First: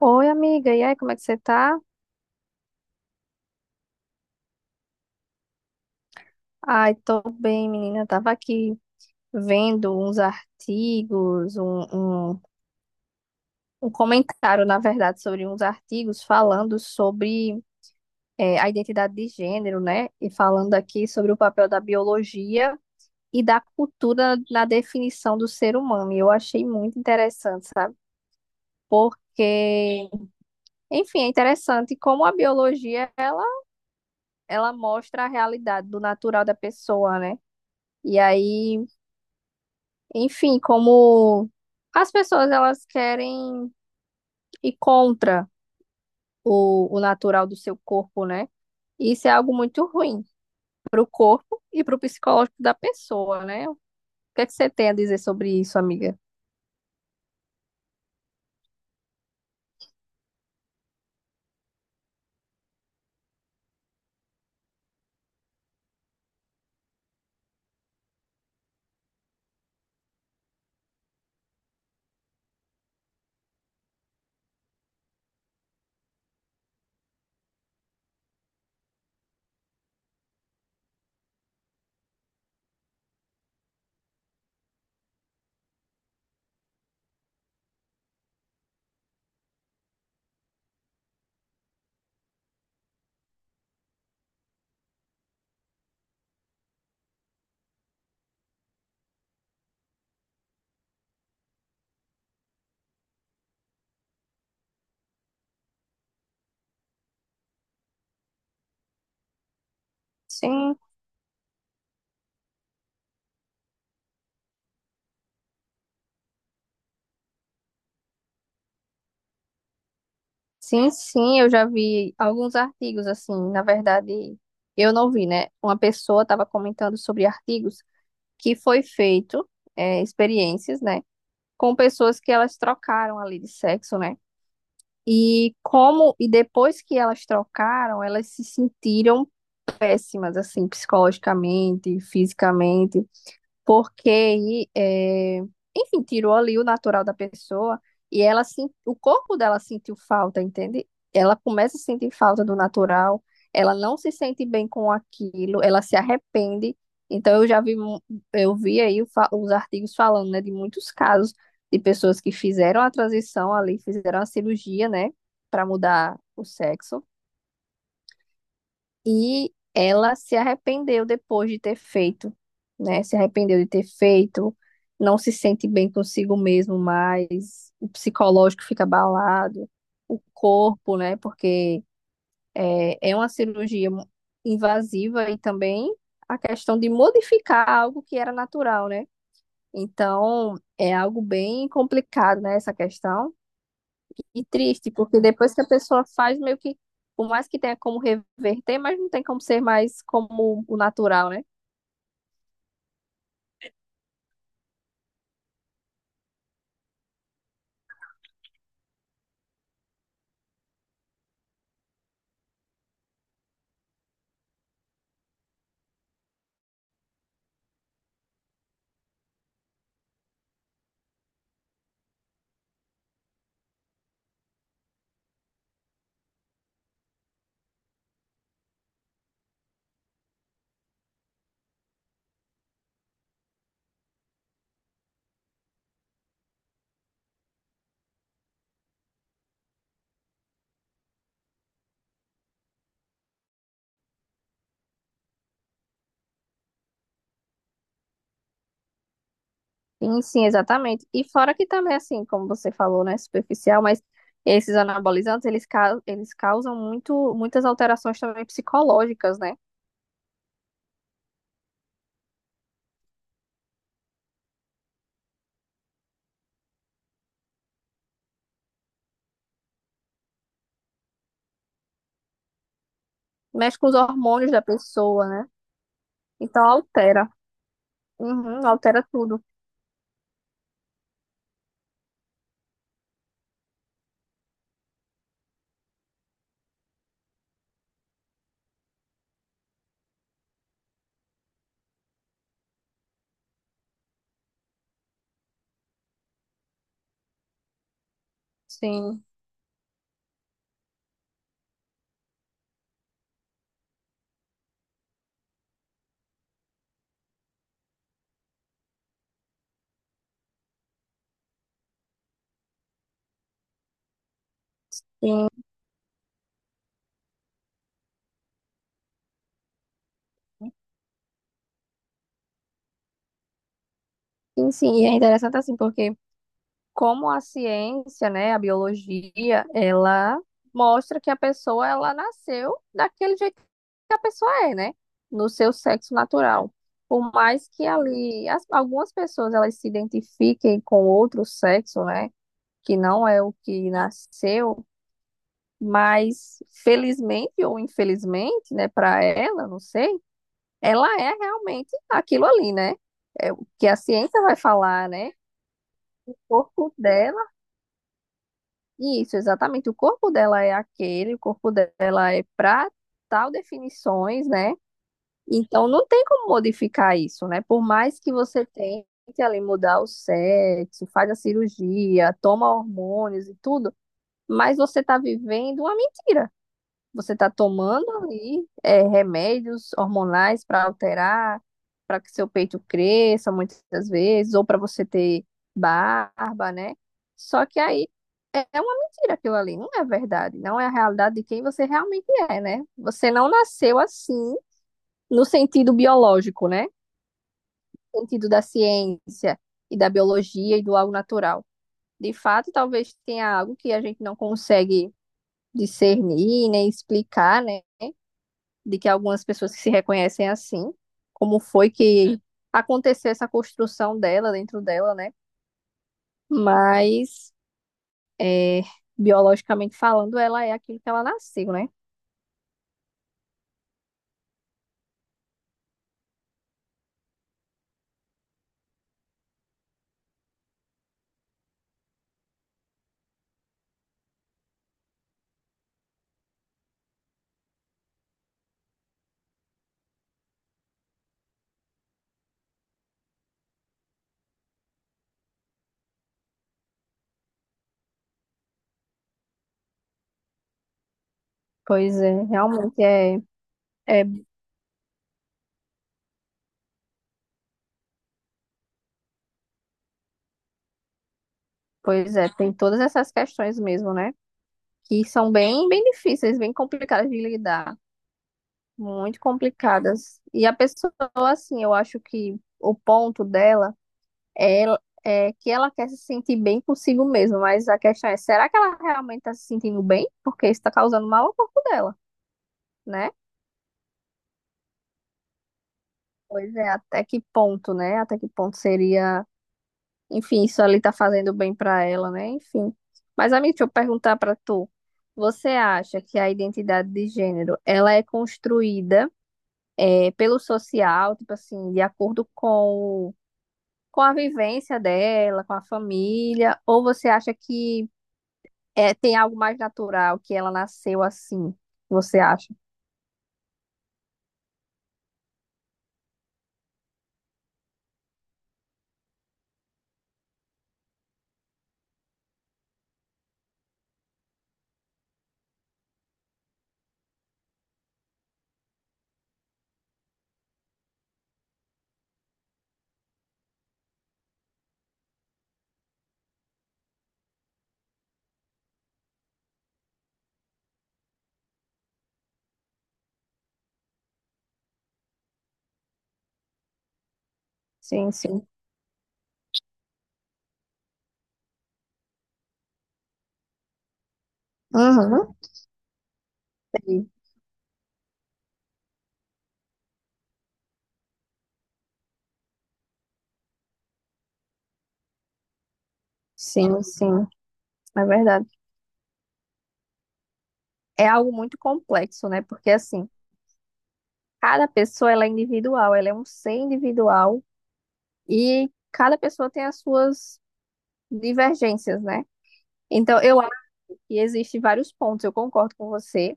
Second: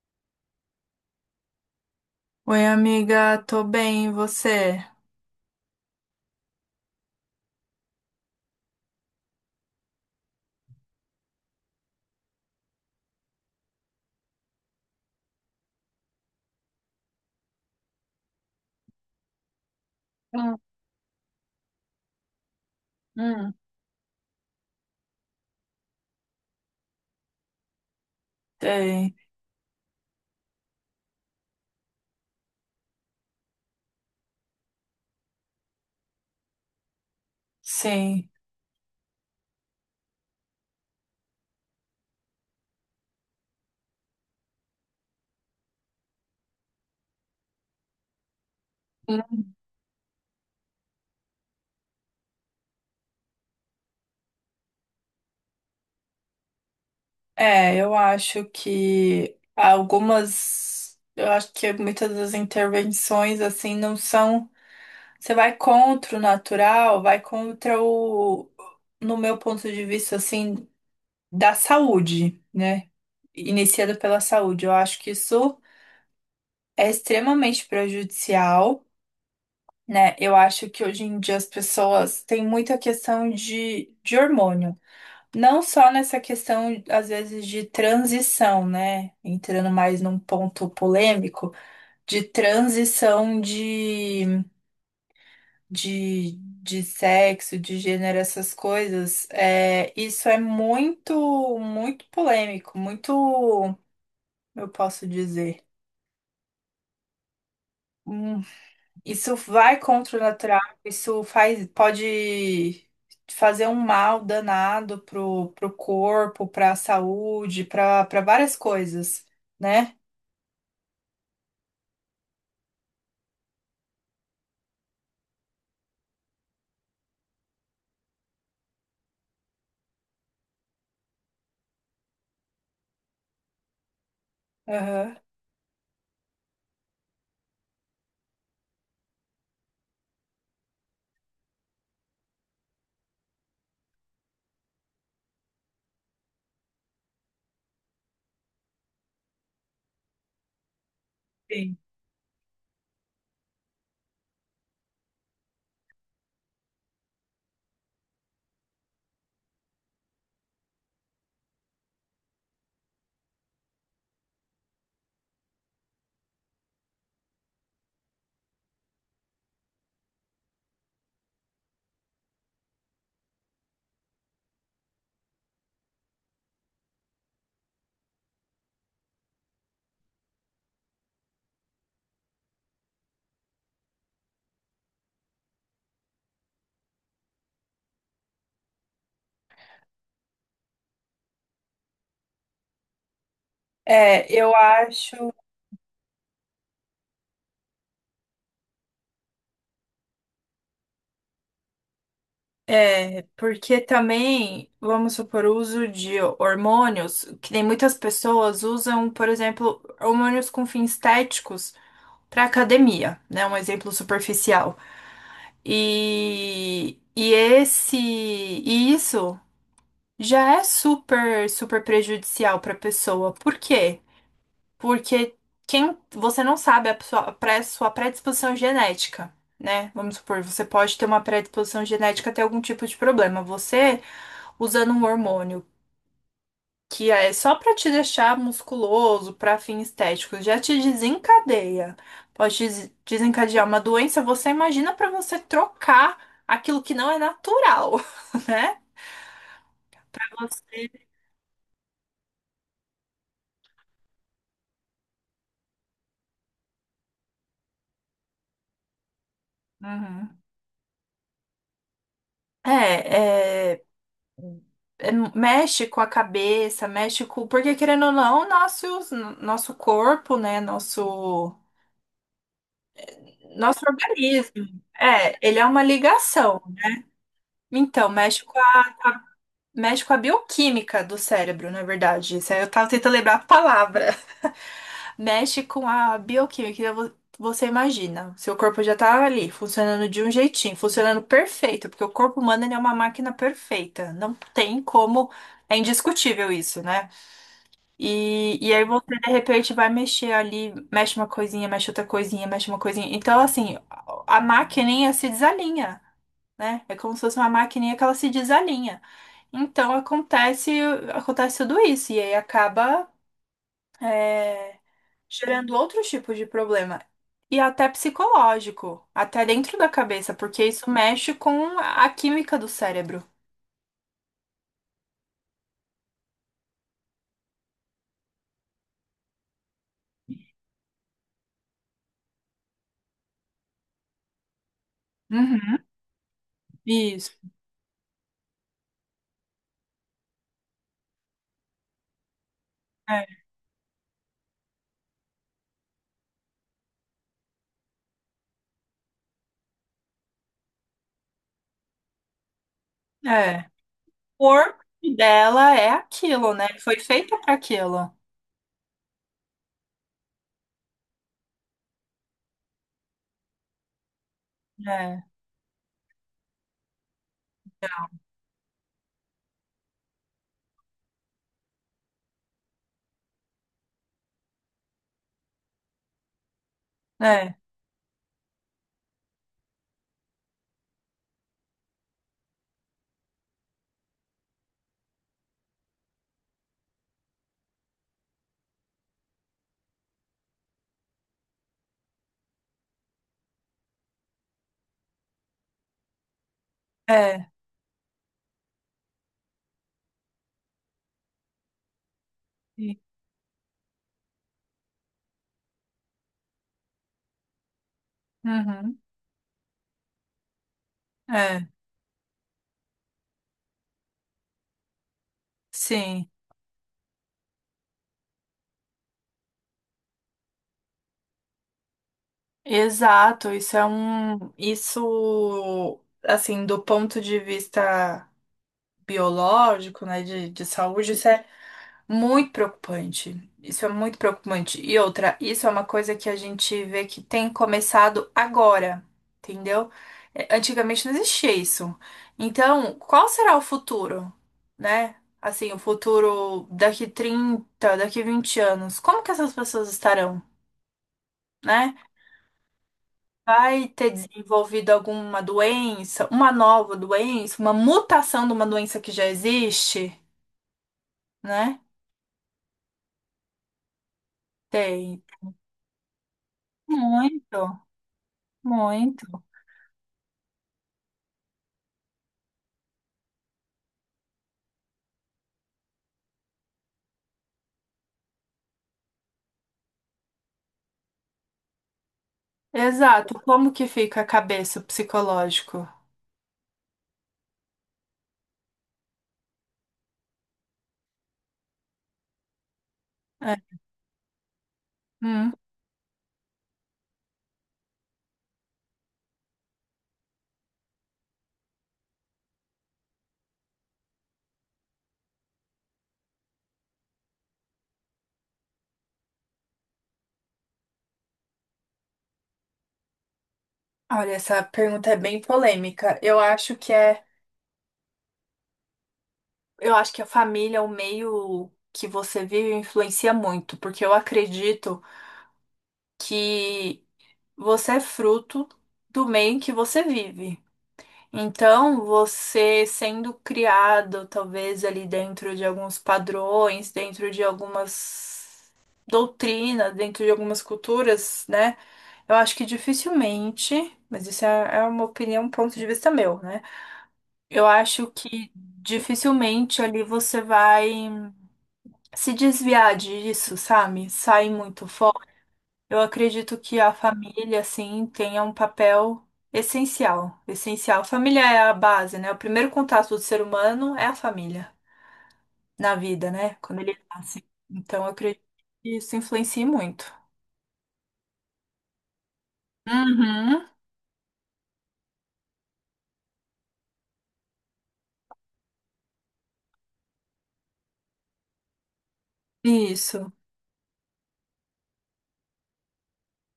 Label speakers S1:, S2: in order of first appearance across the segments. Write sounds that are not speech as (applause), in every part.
S1: Oi, amiga. E aí, como é que você tá?
S2: Oi, amiga, tô bem, e você?
S1: Ai, tô bem, menina. Tava aqui vendo uns artigos, um, um comentário, na verdade, sobre uns artigos falando sobre a identidade de gênero, né? E falando aqui sobre o papel da biologia e da cultura na definição do ser humano. E eu achei muito interessante, sabe?
S2: Tem,
S1: Porque, enfim, é interessante como a biologia, ela mostra a realidade do natural da pessoa, né? E
S2: sim.
S1: aí, enfim, como as pessoas elas querem ir contra o natural do seu corpo, né? Isso é algo
S2: Hum.
S1: muito ruim para o corpo e para o psicológico da pessoa, né? O que é que você tem a dizer sobre isso, amiga?
S2: É, eu acho que algumas, eu acho que muitas das intervenções assim não são, você vai contra o natural, vai contra no meu ponto de vista assim, da saúde, né? Iniciado pela saúde. Eu acho que isso é extremamente prejudicial, né? Eu acho que hoje em dia as pessoas têm muita questão de hormônio. Não só nessa questão, às vezes, de transição, né? Entrando mais num ponto polêmico, de transição de, de, de sexo, de gênero, essas coisas. É, isso é muito, muito polêmico, muito, eu posso dizer. um Isso vai contra o natural,
S1: Sim,
S2: isso faz, pode fazer um mal danado pro corpo, pra saúde, pra várias coisas, né?
S1: sim, sim, eu já vi alguns artigos assim, na verdade, eu não vi, né? Uma pessoa estava comentando sobre artigos que foi feito, é, experiências, né? Com pessoas que elas trocaram ali de sexo, né?
S2: Aham.
S1: E como, e depois que elas trocaram, elas se sentiram péssimas, assim, psicologicamente, fisicamente porque, é, enfim, tirou ali o natural da pessoa e o corpo dela sentiu falta, entende? Ela começa
S2: Sim.
S1: a sentir falta do natural, ela não se sente bem com aquilo, ela se arrepende. Então eu vi aí os artigos falando, né, de muitos casos de pessoas que fizeram a transição ali, fizeram a cirurgia, né, para mudar o sexo e ela se arrependeu depois de ter feito, né? Se arrependeu de ter feito, não se sente bem consigo mesmo mais, o psicológico fica abalado, o corpo, né? Porque é uma cirurgia invasiva e também a questão de modificar algo que era natural, né? Então, é algo bem complicado, né? Essa questão.
S2: É,
S1: E
S2: eu
S1: triste, porque
S2: acho.
S1: depois que a pessoa faz, meio que, por mais que tenha como reverter, mas não tem como ser mais como o natural, né?
S2: É, porque também, vamos supor, o uso de hormônios, que nem muitas pessoas usam, por exemplo, hormônios com fins estéticos para academia, né? Um exemplo superficial. E esse, e isso. Já é super, super prejudicial para a pessoa. Por quê? Porque quem você não sabe a sua, sua predisposição genética, né? Vamos supor, você pode ter uma predisposição genética a ter algum tipo de problema. Você usando um hormônio que é só para te deixar musculoso, para fins estéticos, já te desencadeia. Pode desencadear uma doença. Você imagina para você trocar aquilo que não é natural, (laughs) né?
S1: Sim, sim, exatamente.
S2: Você
S1: E fora que também, assim, como você falou, né, superficial, mas esses anabolizantes, eles causam muito, muitas alterações também psicológicas, né?
S2: Uhum. É, mexe com a cabeça, mexe com. Porque, querendo ou não, nosso corpo, né?
S1: Mexe
S2: Nosso
S1: com os hormônios da
S2: organismo.
S1: pessoa,
S2: É,
S1: né?
S2: ele é uma ligação.
S1: Então altera.
S2: Então,
S1: Uhum, altera tudo.
S2: mexe com a bioquímica do cérebro, na verdade. Isso aí eu tava tentando lembrar a palavra. (laughs) Mexe com a bioquímica. Você imagina, seu corpo já tá ali, funcionando de um jeitinho, funcionando perfeito, porque o corpo humano ele é uma máquina perfeita. Não tem como. É indiscutível isso, né? E aí você
S1: Sim,
S2: de repente vai mexer ali, mexe uma coisinha, mexe outra coisinha, mexe uma coisinha. Então, assim, a maquininha se desalinha, né? É como se fosse uma maquininha que ela se desalinha. Então acontece tudo isso, e aí acaba é,
S1: sim,
S2: gerando outros tipos de problema. E até psicológico, até dentro da cabeça, porque isso mexe com a química do cérebro.
S1: sim, sim. E é interessante assim, porque como a ciência, né, a biologia, ela mostra que a pessoa ela nasceu daquele jeito que a pessoa é, né, no seu
S2: Uhum.
S1: sexo natural. Por
S2: Isso.
S1: mais que ali algumas pessoas elas se identifiquem com outro sexo, né, que não é
S2: É.
S1: o que nasceu, mas felizmente ou infelizmente, né, para ela, não sei, ela é realmente aquilo ali, né? É o
S2: É.
S1: que a ciência
S2: O
S1: vai
S2: corpo
S1: falar, né?
S2: dela é
S1: O
S2: aquilo, né?
S1: corpo
S2: Foi feita
S1: dela
S2: para aquilo.
S1: Isso, exatamente. O corpo dela é aquele, o corpo dela é para tal definições, né?
S2: É,
S1: Então não tem como modificar isso, né? Por mais que você tente ali mudar o sexo, faz a cirurgia, toma hormônios e tudo, mas você está vivendo uma mentira. Você está
S2: é,
S1: tomando aí é, remédios hormonais para alterar, para que seu peito cresça muitas vezes, ou para você ter barba, né? Só que aí é uma mentira aquilo ali, não é verdade, não é a realidade de quem você realmente é, né? Você não nasceu assim no sentido biológico, né?
S2: é.
S1: No sentido da ciência e da biologia e do algo natural. De fato,
S2: Sim.
S1: talvez tenha algo que a gente não consegue discernir, nem explicar, né? De
S2: Uhum,
S1: que algumas pessoas que se reconhecem assim, como
S2: é,
S1: foi que aconteceu essa construção dela dentro dela, né?
S2: sim.
S1: Mas, é, biologicamente falando, ela é aquilo que ela nasceu, né?
S2: Exato. Isso é um. Isso, assim, do ponto de vista biológico, né, de saúde, isso é muito preocupante. Isso é muito preocupante. E outra, isso é uma coisa que a gente vê que tem começado agora, entendeu? Antigamente não existia isso. Então, qual será o futuro, né? Assim, o futuro daqui 30, daqui 20 anos, como que essas pessoas estarão, né?
S1: Pois é, realmente é,
S2: Vai ter
S1: é,
S2: desenvolvido alguma doença, uma nova doença, uma mutação de uma doença que já existe, né?
S1: pois é, tem todas essas questões mesmo, né?
S2: Tem.
S1: Que são bem, bem difíceis, bem complicadas de
S2: Muito,
S1: lidar, muito
S2: muito.
S1: complicadas. E a pessoa, assim, eu acho que o ponto dela ela, é, que ela quer se sentir bem consigo mesma, mas a questão é, será que ela realmente está se sentindo bem? Porque isso está causando mal ao corpo dela, né?
S2: Exato. Como que fica a cabeça o psicológico?
S1: Pois é, até que ponto, né? Até que ponto seria, enfim, isso ali tá fazendo bem para ela, né? Enfim. Mas,
S2: É.
S1: amigo, deixa eu perguntar para tu.
S2: Hum.
S1: Você acha que a identidade de gênero, ela é construída é, pelo social, tipo assim, de acordo com a vivência dela, com a família, ou você acha que é, tem algo mais natural que ela nasceu assim, você acha?
S2: Olha, essa pergunta é bem polêmica. Eu acho eu acho que a família, é o meio que você vive, influencia muito, porque eu acredito que você é fruto do meio em que você vive. Então, você sendo criado, talvez ali dentro de alguns padrões, dentro de algumas doutrinas, dentro de algumas culturas, né? Eu acho que dificilmente, mas isso é uma opinião, um ponto de vista meu, né? Eu acho
S1: Sim,
S2: que
S1: sim.
S2: dificilmente ali você vai se desviar disso, sabe? Sai muito
S1: Uhum.
S2: eu acredito que a
S1: Entendi.
S2: família, assim, tenha um papel essencial, essencial. Família é a base, né? O primeiro contato do ser humano é a família, na vida, né? Quando ele
S1: Sim,
S2: nasce.
S1: sim,
S2: Então, eu
S1: é
S2: acredito
S1: verdade.
S2: que isso influencia muito.
S1: É algo muito complexo, né? Porque assim,
S2: Uhum.
S1: cada pessoa ela é individual, ela é um ser individual e cada pessoa tem as suas divergências, né?
S2: Isso.
S1: Então, eu acho que existe vários pontos, eu concordo com você,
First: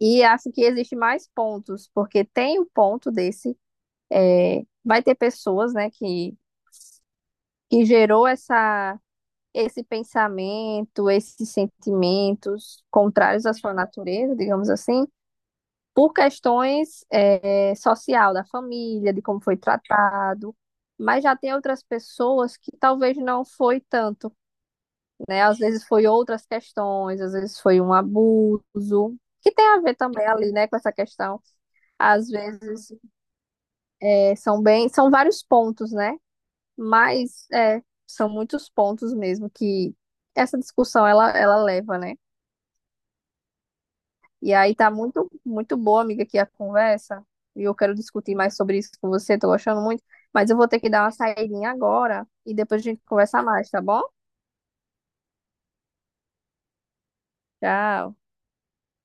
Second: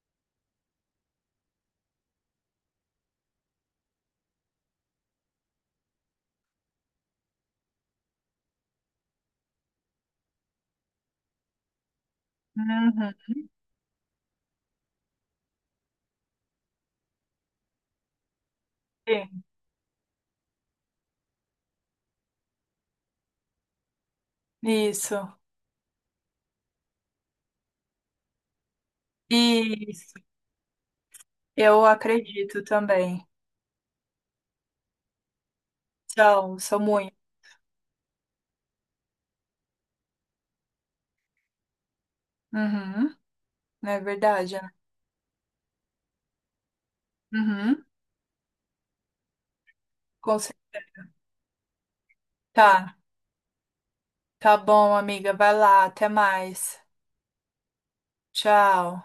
S1: e acho que existe mais pontos, porque tem o ponto desse, é, vai ter pessoas, né, que gerou essa esse pensamento, esses sentimentos
S2: Uhum.
S1: contrários à sua natureza, digamos assim, por questões é, social da família, de como
S2: Sim.
S1: foi tratado, mas já tem outras pessoas que talvez não foi tanto,
S2: Isso.
S1: né? Às vezes foi outras questões, às vezes foi um abuso, que tem a ver
S2: Isso.
S1: também ali, né, com essa questão.
S2: Eu
S1: Às
S2: acredito
S1: vezes
S2: também.
S1: é, são bem, são vários pontos, né?
S2: São, são muito.
S1: Mas é, são muitos pontos mesmo que essa discussão ela leva, né?
S2: Uhum. É verdade,
S1: E
S2: né?
S1: aí tá muito, muito boa, amiga, aqui a conversa. E eu
S2: Uhum.
S1: quero discutir mais sobre isso com você, tô gostando muito.
S2: Com
S1: Mas
S2: cer-
S1: eu vou ter que dar uma saidinha agora e depois a
S2: Tá.
S1: gente conversa mais, tá bom?
S2: Tá bom, amiga. Vai lá. Até mais.
S1: Tchau.
S2: Tchau.